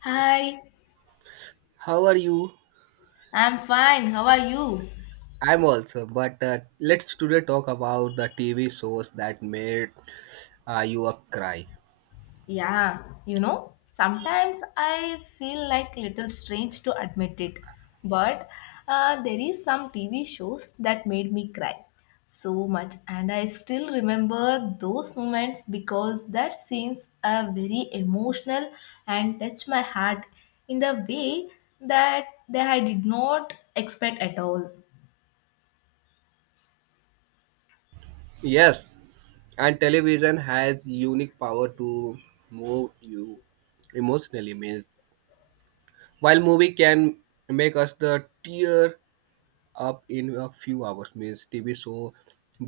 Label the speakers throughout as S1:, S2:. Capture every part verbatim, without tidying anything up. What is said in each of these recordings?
S1: Hi,
S2: How are you?
S1: I'm fine. How are you?
S2: I'm also, but uh, let's today talk about the T V shows that made uh, you a cry.
S1: Yeah, you know, sometimes I feel like little strange to admit it, but uh, there is some T V shows that made me cry so much, and I still remember those moments because that scenes are very emotional and touch my heart in the way that that I did not expect at all.
S2: Yes, and television has unique power to move you emotionally. Means while movie can make us the tear up in a few hours, means T V show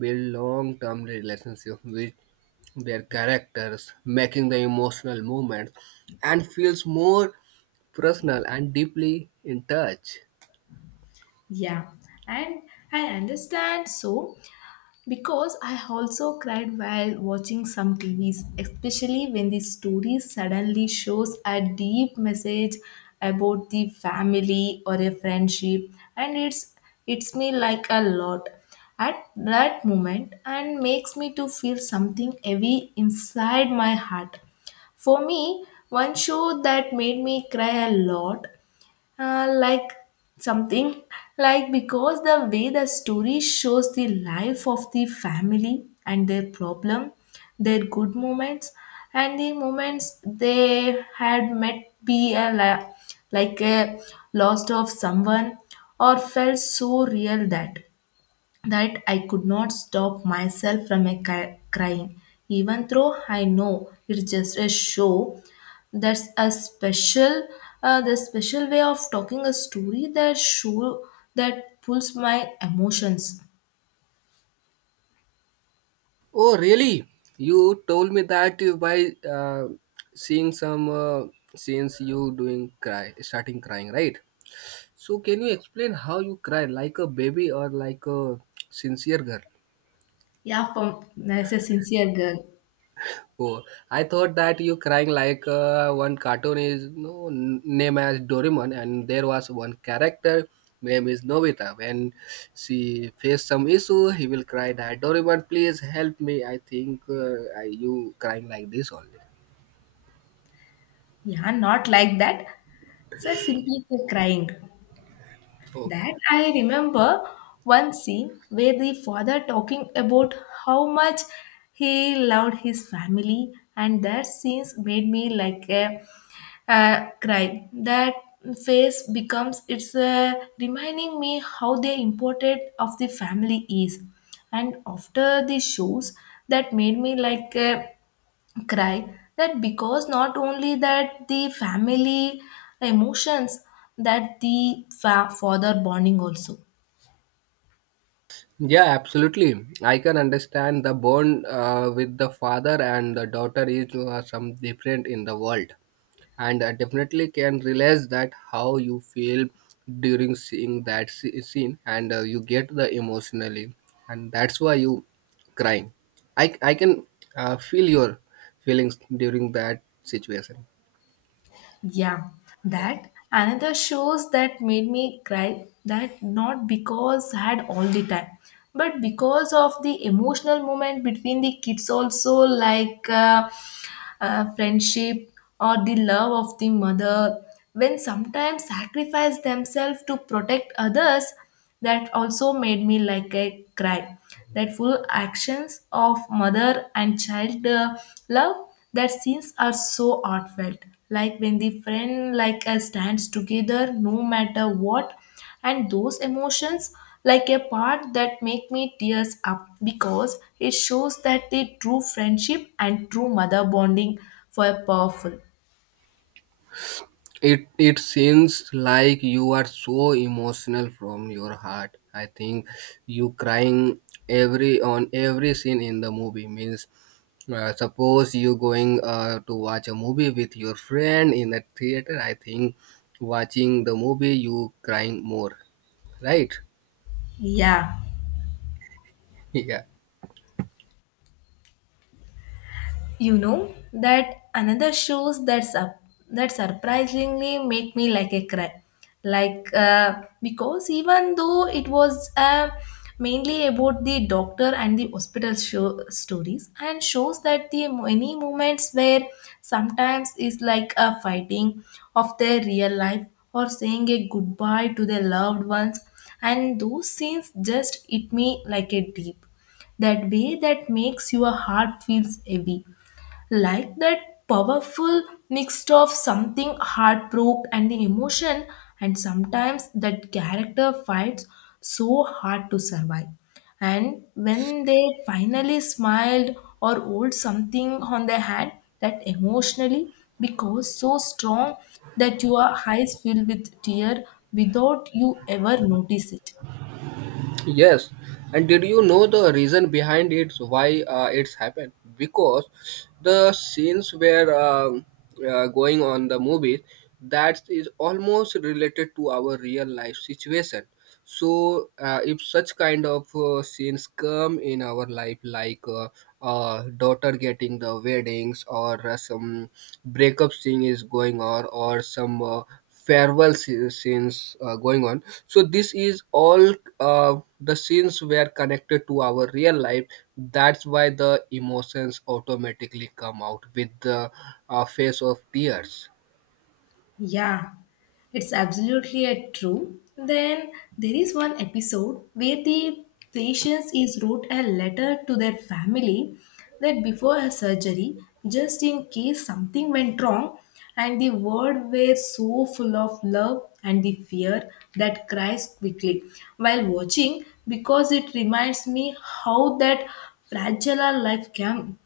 S2: build long-term relationship with their characters, making the emotional moment and feels more personal and deeply in touch.
S1: Yeah, and I understand so. Because I also cried while watching some T Vs, especially when the story suddenly shows a deep message about the family or a friendship, and it's it's me like a lot at that moment and makes me to feel something heavy inside my heart. For me, one show that made me cry a lot, uh, like something, like because the way the story shows the life of the family and their problem, their good moments, and the moments they had met be a la- like a lost of someone or felt so real that that I could not stop myself from a cry- crying, even though I know it's just a show. That's a special, uh, the special way of talking a story that show that pulls my emotions.
S2: Oh, really? You told me that you by uh, seeing some uh, scenes you doing cry, starting crying, right? So can you explain how you cry like a baby or like a sincere girl?
S1: Yeah, from, as a sincere girl.
S2: Oh, I thought that you crying like uh, one cartoon is no n- name as Doraemon, and there was one character name is Nobita. When she faced some issue, he will cry that Doraemon, please help me. I think uh, I, you crying like this only.
S1: Yeah, not like that. So I simply crying. That
S2: Okay.
S1: I remember one scene where the father talking about how much he loved his family, and that scenes made me like a, uh cry. That face becomes it's, uh, reminding me how the important of the family is, and after the shows that made me like. Uh, cry that because not only that the family emotions, that the fa- father bonding also.
S2: Yeah, absolutely. I can understand the bond uh, with the father and the daughter is uh, some different in the world, and I definitely can realize that how you feel during seeing that sce- scene, and uh, you get the emotionally, and that's why you crying. I I can uh, feel your feelings during that situation.
S1: Yeah, that another shows that made me cry that not because had all the time but because of the emotional moment between the kids also, like uh, uh, friendship or the love of the mother when sometimes sacrifice themselves to protect others, that also made me like a cry, that full actions of mother and child, uh, love. That scenes are so heartfelt, like when the friend, like uh, stands together no matter what, and those emotions like a part that make me tears up because it shows that the true friendship and true mother bonding were powerful.
S2: It it seems like you are so emotional from your heart. I think you crying every on every scene in the movie means uh, suppose you going uh, to watch a movie with your friend in the theater. I think watching the movie you crying more, right?
S1: Yeah.
S2: Yeah.
S1: You know that another shows that sup- that surprisingly make me like a cry, like uh, because even though it was, uh, mainly about the doctor and the hospital show stories, and shows that the many moments where sometimes is like a fighting of their real life or saying a goodbye to their loved ones, and those scenes just hit me like a deep, that way that makes your heart feels heavy, like that powerful mix of something heartbroken and the emotion. And sometimes that character fights so hard to survive, and when they finally smiled or hold something on their hand, that emotionally because so strong that your eyes fill with tear without you ever notice it.
S2: Yes, and did you know the reason behind it? Why uh, it's happened? Because the scenes were um uh, going on the movie that is almost related to our real life situation. So, uh, if such kind of uh, scenes come in our life, like uh, uh, daughter getting the weddings or uh, some breakup scene is going on or some uh, farewell sce- scenes uh, going on so this is all uh, the scenes were connected to our real life that's why the emotions automatically come out with the uh, face of tears.
S1: Yeah, it's absolutely a true. Then there is one episode where the patient is wrote a letter to their family that before her surgery, just in case something went wrong, and the word were so full of love and the fear that cries quickly while watching because it reminds me how that fragile our life can,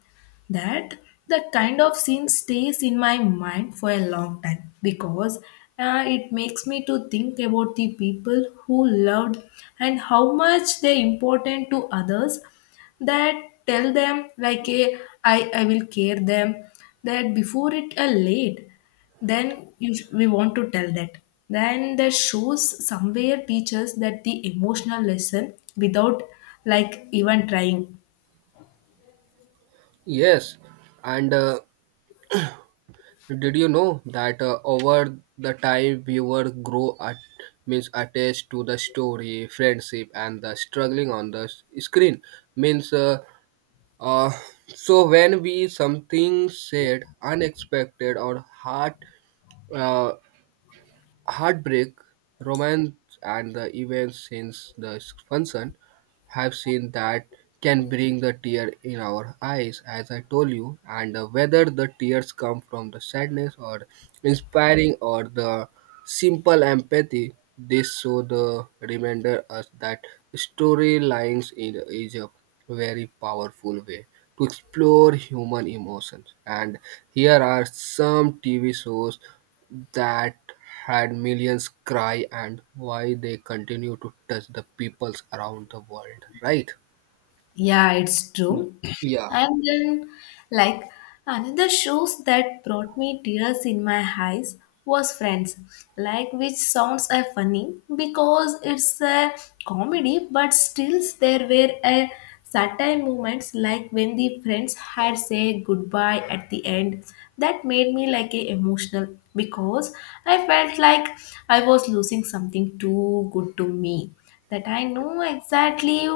S1: that that kind of scene stays in my mind for a long time because, uh, it makes me to think about the people who loved and how much they're important to others, that tell them like a, I, I will care them, that before it are late, then you, we want to tell that. Then that shows somewhere teaches that the emotional lesson without like even trying.
S2: Yes, and uh, did you know that uh, over the time viewer grow at means attached to the story friendship and the struggling on the s- screen means uh, Uh, so when we something said unexpected or hard, uh, heartbreak, romance, and the events since the function have seen that can bring the tear in our eyes, as I told you, and uh, whether the tears come from the sadness or inspiring or the simple empathy, this show the reminder us that storylines in is a very powerful way to explore human emotions. And here are some T V shows that had millions cry and why they continue to touch the peoples around the world, right?
S1: Yeah, it's
S2: Y-
S1: true.
S2: Yeah,
S1: And then, like, another shows that brought me tears in my eyes was Friends, like, which sounds uh, funny because it's a comedy, but still there were a certain moments like when the friends had say goodbye at the end that made me like a emotional because I felt like I was losing something too good to me, that I know exactly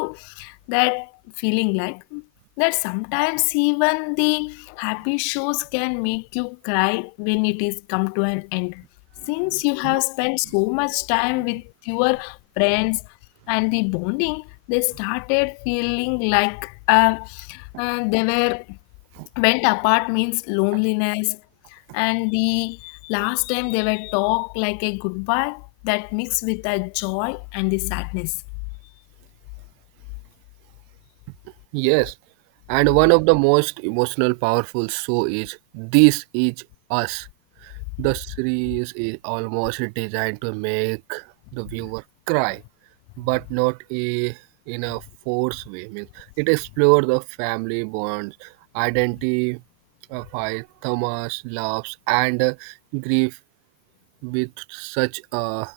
S1: that feeling, like that sometimes even the happy shows can make you cry when it is come to an end, since you have spent so much time with your friends, and the bonding they started feeling like uh, uh, they were went apart means loneliness, and the last time they were talked like a goodbye that mixed with a joy and the sadness.
S2: yes. And one of the most emotional, powerful show is This Is Us. The series is almost designed to make the viewer cry, but not a, in a forced way. Means it explores the family bonds, identity, of high Thomas loves and uh, grief with such a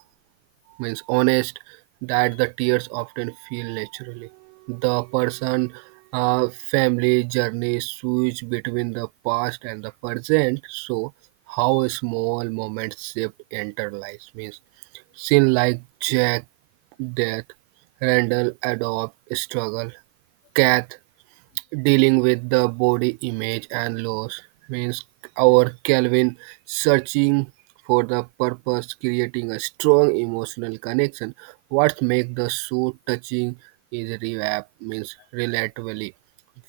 S2: means honest that the tears often feel naturally. The person uh, family journey switch between the past and the present, so how a small moment shaped enter life means seen like Jack death, Randall adopt struggle, Kath dealing with the body image and loss means our Calvin searching for the purpose, creating a strong emotional connection. What makes the suit touching is revamp means relatively.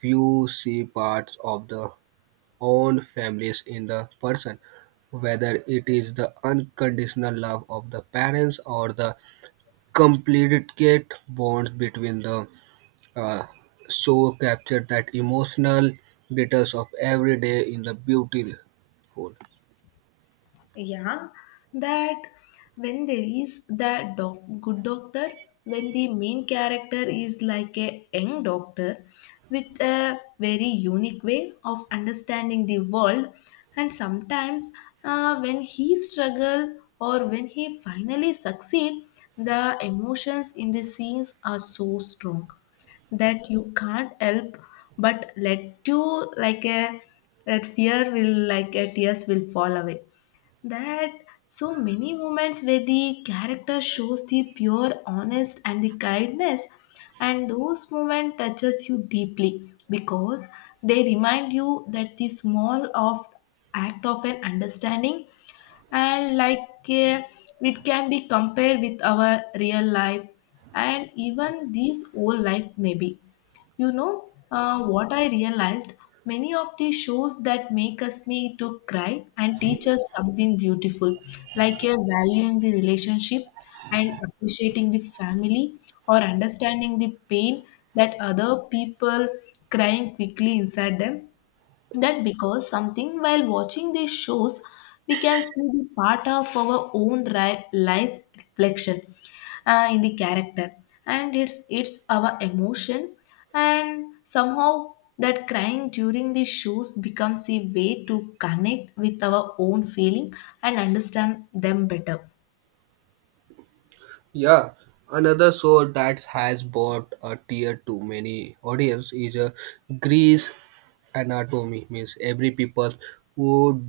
S2: You see parts of the own families in the person, whether it is the unconditional love of the parents or the complicate bonds between the uh, show captured that emotional details of every day in the beautiful.
S1: Yeah, that when there is that doc- good doctor, when the main character is like a young doctor with a very unique way of understanding the world, and sometimes uh, when he struggle or when he finally succeed, the emotions in the scenes are so strong that you can't help but let you like a, that fear will like a tears will fall away. That so many moments where the character shows the pure honest and the kindness, and those moments touches you deeply because they remind you that the small of act of an understanding and like, uh, it can be compared with our real life, and even this old life maybe, you know, uh, what I realized, many of the shows that make us me to cry and teach us something beautiful, like a valuing the relationship and appreciating the family or understanding the pain that other people crying quickly inside them, that because something while watching these shows we can see the part of our own ri- life reflection, uh, in the character, and it's it's our emotion, and somehow that crying during the shows becomes a way to connect with our own feeling and understand them better.
S2: Yeah, another show that has brought a tear to many audience is a Greece anatomy. Means every people who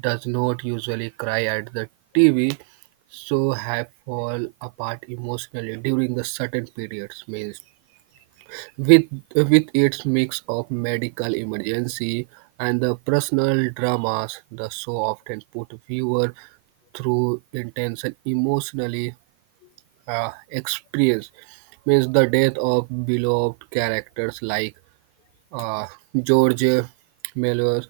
S2: does not usually cry at the T V so have fall apart emotionally during the certain periods. Means with with its mix of medical emergency and the personal dramas the show often put viewer through intense and emotionally uh, experience means the death of beloved characters like uh, George Melvers,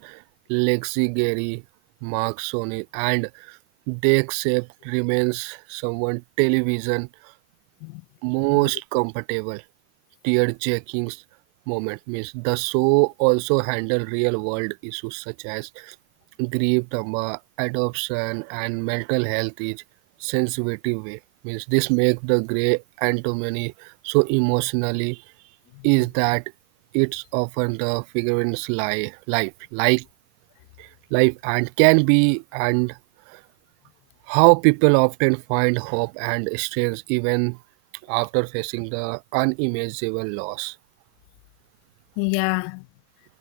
S2: Lexi Gary Mark Sony and Dexep remains someone television most comfortable tear-jerking moment. Means the show also handled real-world issues such as grief, trauma, adoption, and mental health in sensitive way. Means this makes the Grey Anatomy so emotionally is that it's often the figurine's life, life, like life, and can be and how people often find hope and strength even after facing the unimaginable loss.
S1: Yeah,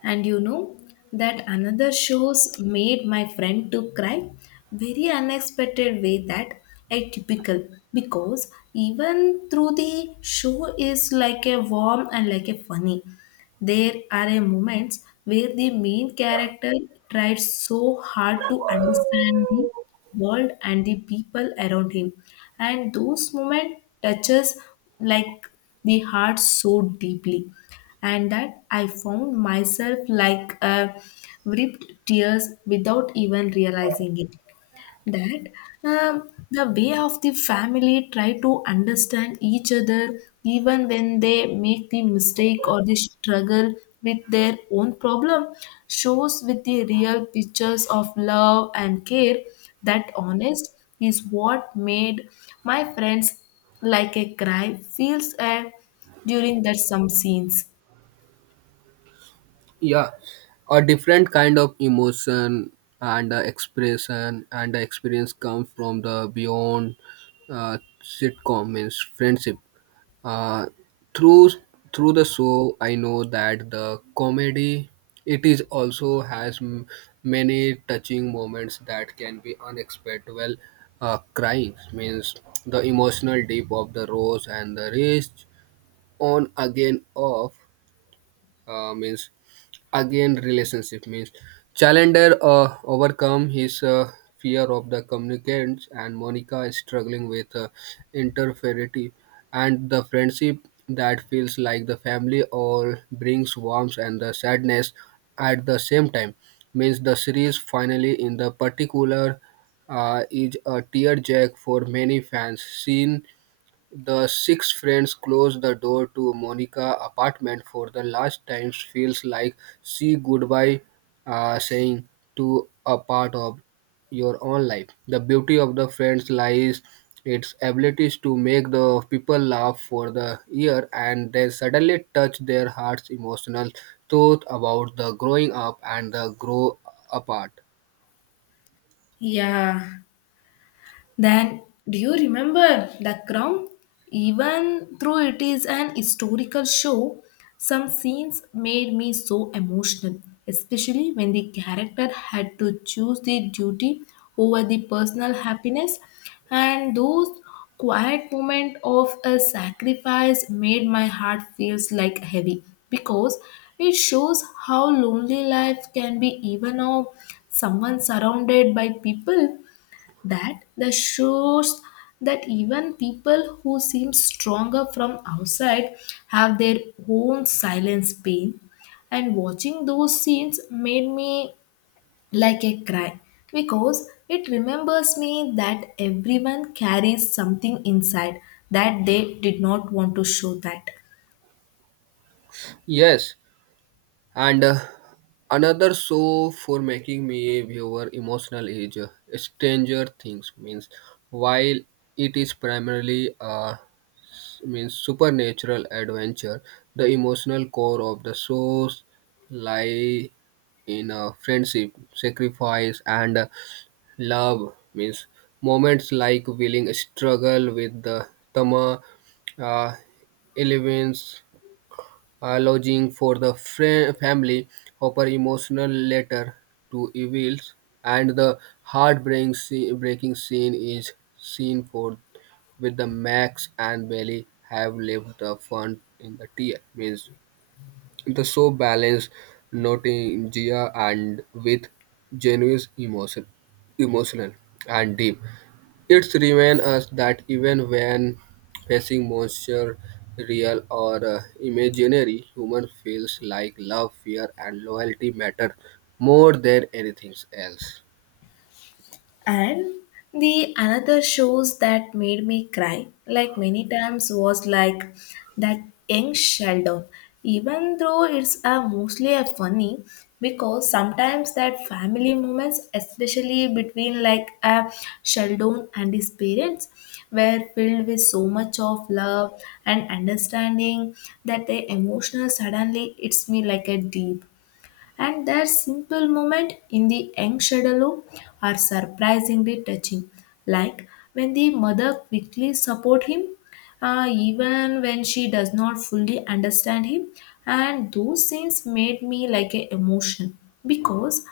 S1: and you know that another shows made my friend to cry very unexpected way, that atypical because even through the show is like a warm and like a funny, there are a moments where the main character tries so hard to understand the world and the people around him, and those moments touches like the heart so deeply, and that I found myself like, uh, ripped tears without even realizing it. That, um, the way of the family try to understand each other even when they make the mistake or they struggle with their own problem, shows with the real pictures of love and care, that honest is what made my friends like a cry feels, uh, during that some scenes.
S2: Yeah, a different kind of emotion and uh, expression and the experience comes from the beyond uh, sitcom means friendship. Uh, through through the show, I know that the comedy it is also has m- many touching moments that can be unexpected. Well, uh, crying means the emotional deep of the rose and the rage on again off uh, means again relationship means challenger uh, overcome his uh, fear of the communicants and Monica is struggling with uh, interferity and the friendship that feels like the family all brings warmth and the sadness at the same time means the series finally in the particular uh, is a tearjerk for many fans seen the six friends close the door to Monica's apartment for the last time feels like she goodbye uh, saying to a part of your own life. The beauty of the friends lies its abilities to make the people laugh for the year and then suddenly touch their hearts emotional thought about the growing up and the grow apart.
S1: Yeah. Then do you remember the crown? Even though it is an historical show, some scenes made me so emotional, especially when the character had to choose the duty over the personal happiness, and those quiet moment of a sacrifice made my heart feels like heavy because it shows how lonely life can be even of someone surrounded by people, that the shows that even people who seem stronger from outside have their own silent pain, and watching those scenes made me like a cry because it remembers me that everyone carries something inside that they did not want to show that.
S2: Yes, and uh, another show for making me a viewer emotional is uh, Stranger Things. Means while it is primarily a means supernatural adventure, the emotional core of the shows lie in uh, friendship, sacrifice, and uh, love. Means moments like willing struggle with the Tama, uh, Eleven's uh, lodging for the fra- family. Hopper emotional letter to Evils, and the heartbreaking scene, breaking scene is seen for with the Max and Bailey have left the fun in the tear. Means the so balanced nostalgia and with genuine emotion, emotional and deep. It's remind us that even when facing monsters, real or uh, imaginary, human feels like love, fear, and loyalty matter more than anything else.
S1: And the another shows that made me cry, like many times, was like that young Sheldon. Even though it's a mostly a funny, because sometimes that family moments, especially between like a Sheldon and his parents, were filled with so much of love and understanding that the emotional suddenly hits me like a deep, and their simple moments in the young shadow are surprisingly touching, like when the mother quickly support him, uh, even when she does not fully understand him, and those scenes made me like a emotion because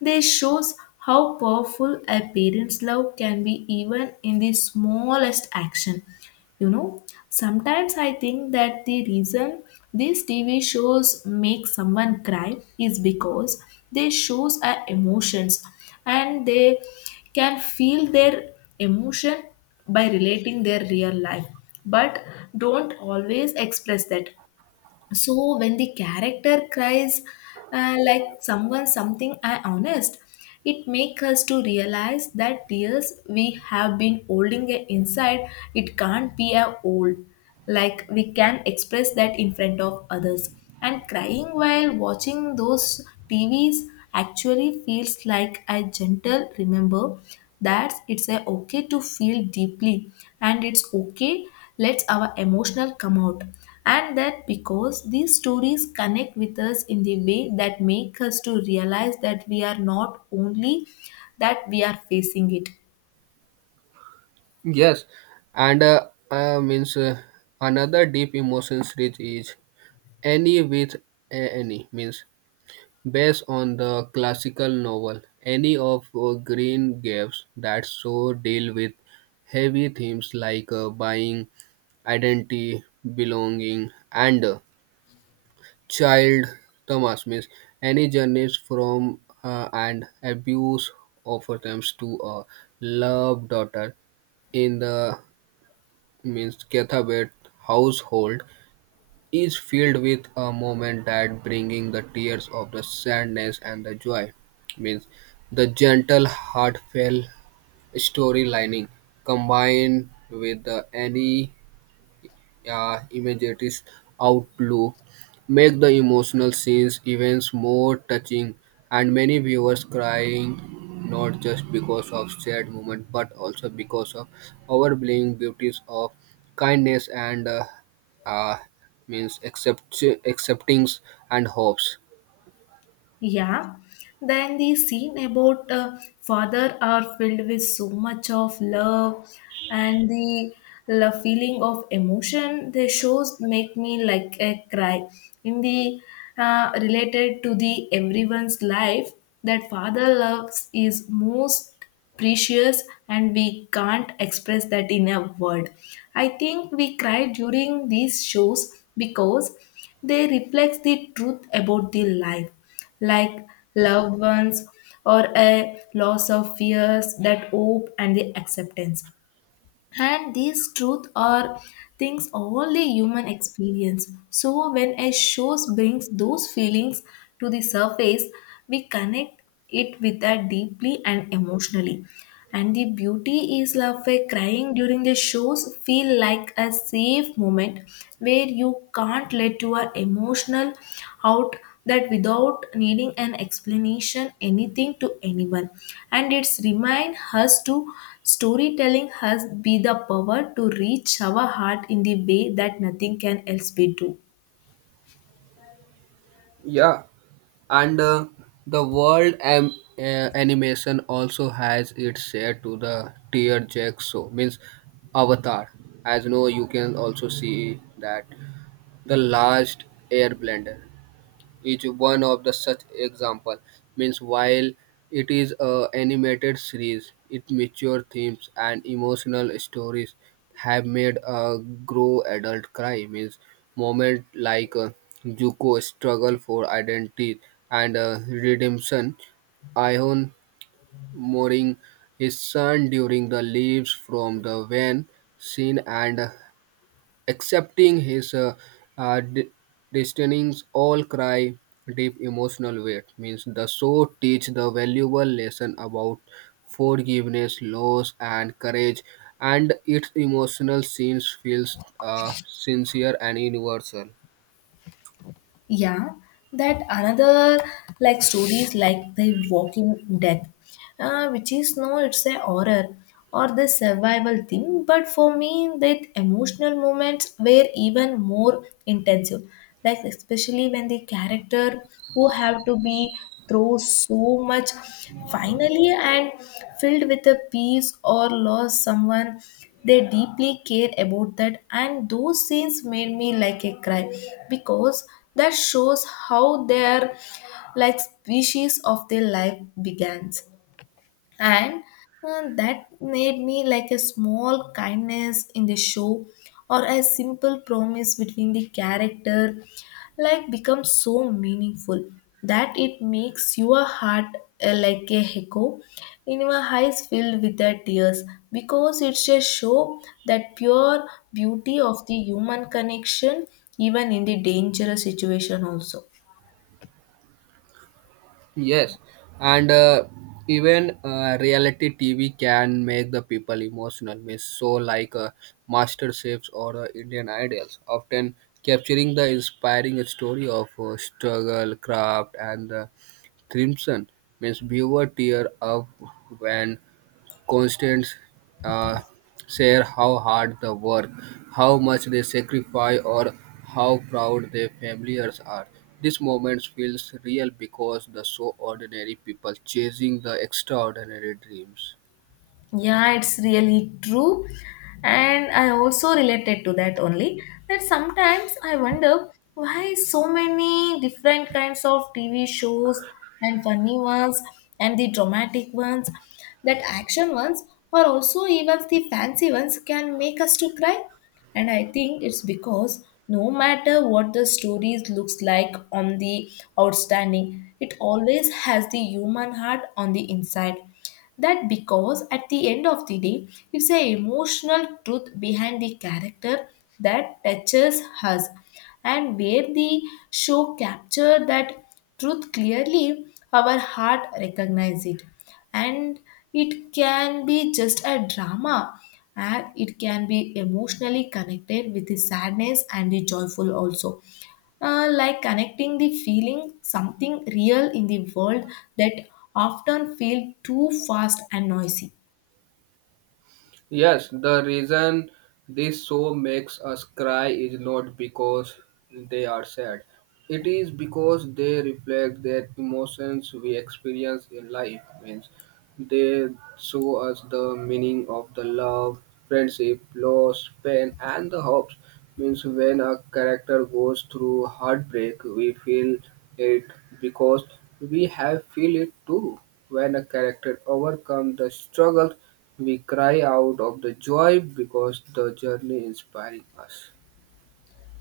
S1: they shows how powerful a parent's love can be even in the smallest action. You know, sometimes I think that the reason these TV shows make someone cry is because they shows our emotions, and they can feel their emotion by relating their real life, but don't always express that. So when the character cries, uh, like someone something I honest, it makes us to realize that tears we have been holding it inside, it can't be a old, like we can express that in front of others, and crying while watching those TVs actually feels like a gentle remember that it's a okay to feel deeply, and it's okay lets our emotional come out, and that because these stories connect with us in the way that make us to realize that we are not only that we are facing it.
S2: Yes, and uh, uh, means uh, another deep emotions rich is any with a- any means based on the classical novel any of uh, Green Gables that so deal with heavy themes like uh, buying identity, belonging, and uh, child. Thomas means any journey from uh, an abuse of attempts to a love daughter in the means Cathabet household is filled with a moment that bringing the tears of the sadness and the joy means the gentle heartfelt storylining combined with the any. Yeah, imagery's outlook make the emotional scenes events more touching, and many viewers crying not just because of sad moment but also because of overwhelming beauties of kindness and uh, uh, means accept acceptings and hopes.
S1: Yeah, then the scene about uh, father are filled with so much of love and the la feeling of emotion they shows make me like a cry in the, uh, related to the everyone's life, that father loves is most precious and we can't express that in a word. I think we cry during these shows because they reflect the truth about the life, like loved ones or a loss of fears, that hope and the acceptance. And these truth are things only human experience, so when a show brings those feelings to the surface, we connect it with that deeply and emotionally. And the beauty is love a crying during the shows feel like a safe moment where you can't let your emotional out, that without needing an explanation anything to anyone. And it's remind us to storytelling has be the power to reach our heart in the way that nothing can else be do.
S2: Yeah, and uh, the world am- uh, animation also has its share to the tier jack show means Avatar. As you know, you can also see that the last air blender each one of the such example. Means while it is a animated series, its mature themes and emotional stories have made a grow adult cry. Means moment like uh, Zuko struggle for identity and uh, redemption, Ion mourning his son during the leaves from the van scene and accepting his uh, uh, de- destinings all cry deep emotional weight means the show teach the valuable lesson about forgiveness loss and courage and its emotional scenes feels uh, sincere and universal.
S1: Yeah, that another, like stories like The Walking Dead, uh, which is no, it's a horror or the survival thing, but for me that emotional moments were even more intensive, like especially when the character who have to be through so much finally and filled with a peace or lost someone they deeply care about that, and those scenes made me like a cry because that shows how their like species of their life begins. And uh, that made me like a small kindness in the show or a simple promise between the character like becomes so meaningful, that it makes your heart, uh, like a echo in your eyes filled with the tears, because it's a show that pure beauty of the human connection even in the dangerous situation also.
S2: Yes, and uh, even uh, reality T V can make the people emotional. Means so like uh, Master Chefs or uh, Indian Idols, often capturing the inspiring story of uh, struggle, craft, and uh, crimson. Means viewer tear up when constants uh, share how hard they work, how much they sacrifice, or how proud their families are. This moment feels real because the so ordinary people chasing the extraordinary dreams.
S1: Yeah, it's really true. And I also related to that only, that sometimes I wonder why so many different kinds of T V shows, and funny ones and the dramatic ones, that action ones, or also even the fancy ones can make us to cry. And I think it's because no matter what the stories looks like on the outstanding, it always has the human heart on the inside. That because at the end of the day, it's a emotional truth behind the character that touches us. And where the show capture that truth clearly, our heart recognize it. And it can be just a drama, and it can be emotionally connected with the sadness and the joyful also. Uh, like connecting the feeling something real in the world that often feel too fast and noisy.
S2: Yes, the reason this show makes us cry is not because they are sad. It is because they reflect the emotions we experience in life. Means they show us the meaning of the love, friendship, loss, pain, and the hopes. Means when a character goes through heartbreak, we feel it because we have feel it too. When a character overcomes the struggle, we cry out of the joy because the journey is inspiring us.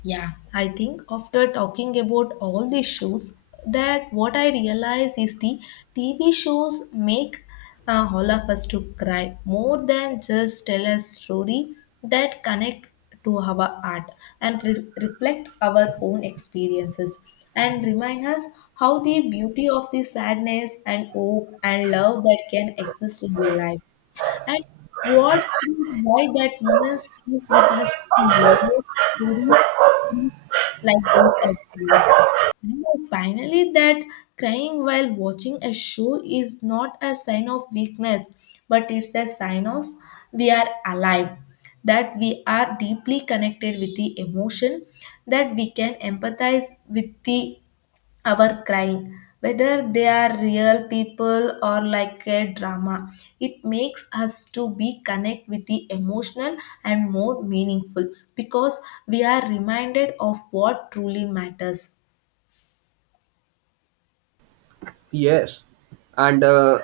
S1: Yeah, I think after talking about all these shows, that what I realize is the T V shows make uh, all of us to cry more than just tell a story, that connect to our art and re- reflect our own experiences and remind us how the beauty of the sadness and hope and love that can exist in the life. And what's why that woman stays with us in Bollywood story like goes at work. You know, finally, that crying while watching a show is not a sign of weakness, but it's a sign of we are alive, that we are deeply connected with the emotion, that we can empathize with the our crying, whether they are real people or like a drama. It makes us to be connect with the emotional and more meaningful because we are reminded of what truly matters.
S2: Yes, and uh,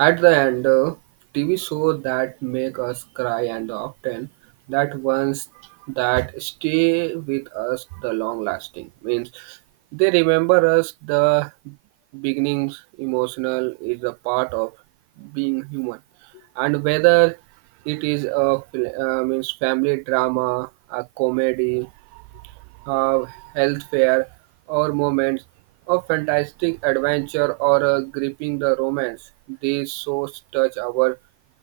S2: at the end, uh, T V shows that make us cry and often that ones that stay with us the long lasting means they remember us the beginnings emotional is a part of being human and whether it is a fil- uh, means family drama a comedy uh, health fair, or moments of fantastic adventure or a gripping the romance. These shows touch our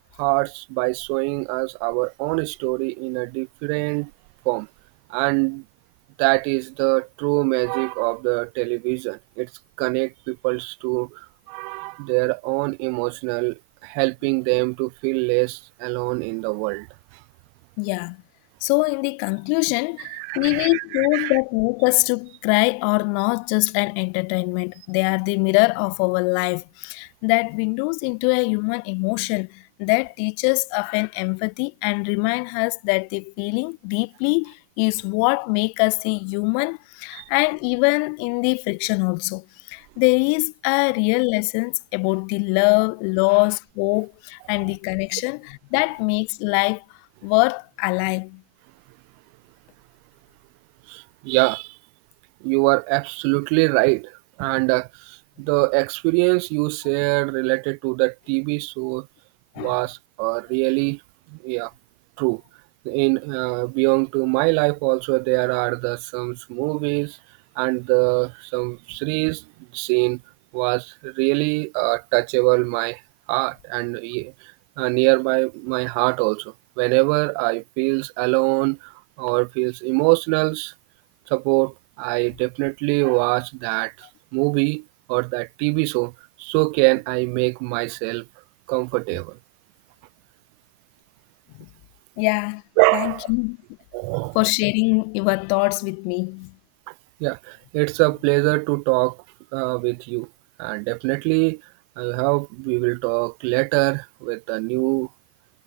S2: hearts by showing us our own story in a different form, and that is the true magic of the television. It connects people to their own emotional, helping them to feel less alone in the world.
S1: Yeah. So in the conclusion, T V shows that make us to cry are not just an entertainment. They are the mirror of our life, that windows into a human emotion, that teaches of an empathy and remind us that the feeling deeply is what make us a human. And even in the friction also, there is a real lessons about the love, loss, hope, and the connection that makes life worth alive.
S2: Yeah. You are absolutely right. And uh, the experience you shared related to the T V show was uh, really, yeah, true. In uh, Beyond to My Life, also there are the some movies and the some series scene was really uh, touchable my heart and uh, nearby my heart also. Whenever I feels alone or feels emotional support. I definitely watch that movie or that T V show so can I make myself comfortable.
S1: Yeah, thank you for sharing your thoughts with me.
S2: Yeah, it's a pleasure to talk uh, with you. And definitely, I hope we will talk later with a new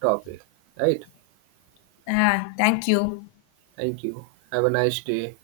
S2: topic. Right?
S1: Ah, thank you.
S2: Thank you. Have a nice day.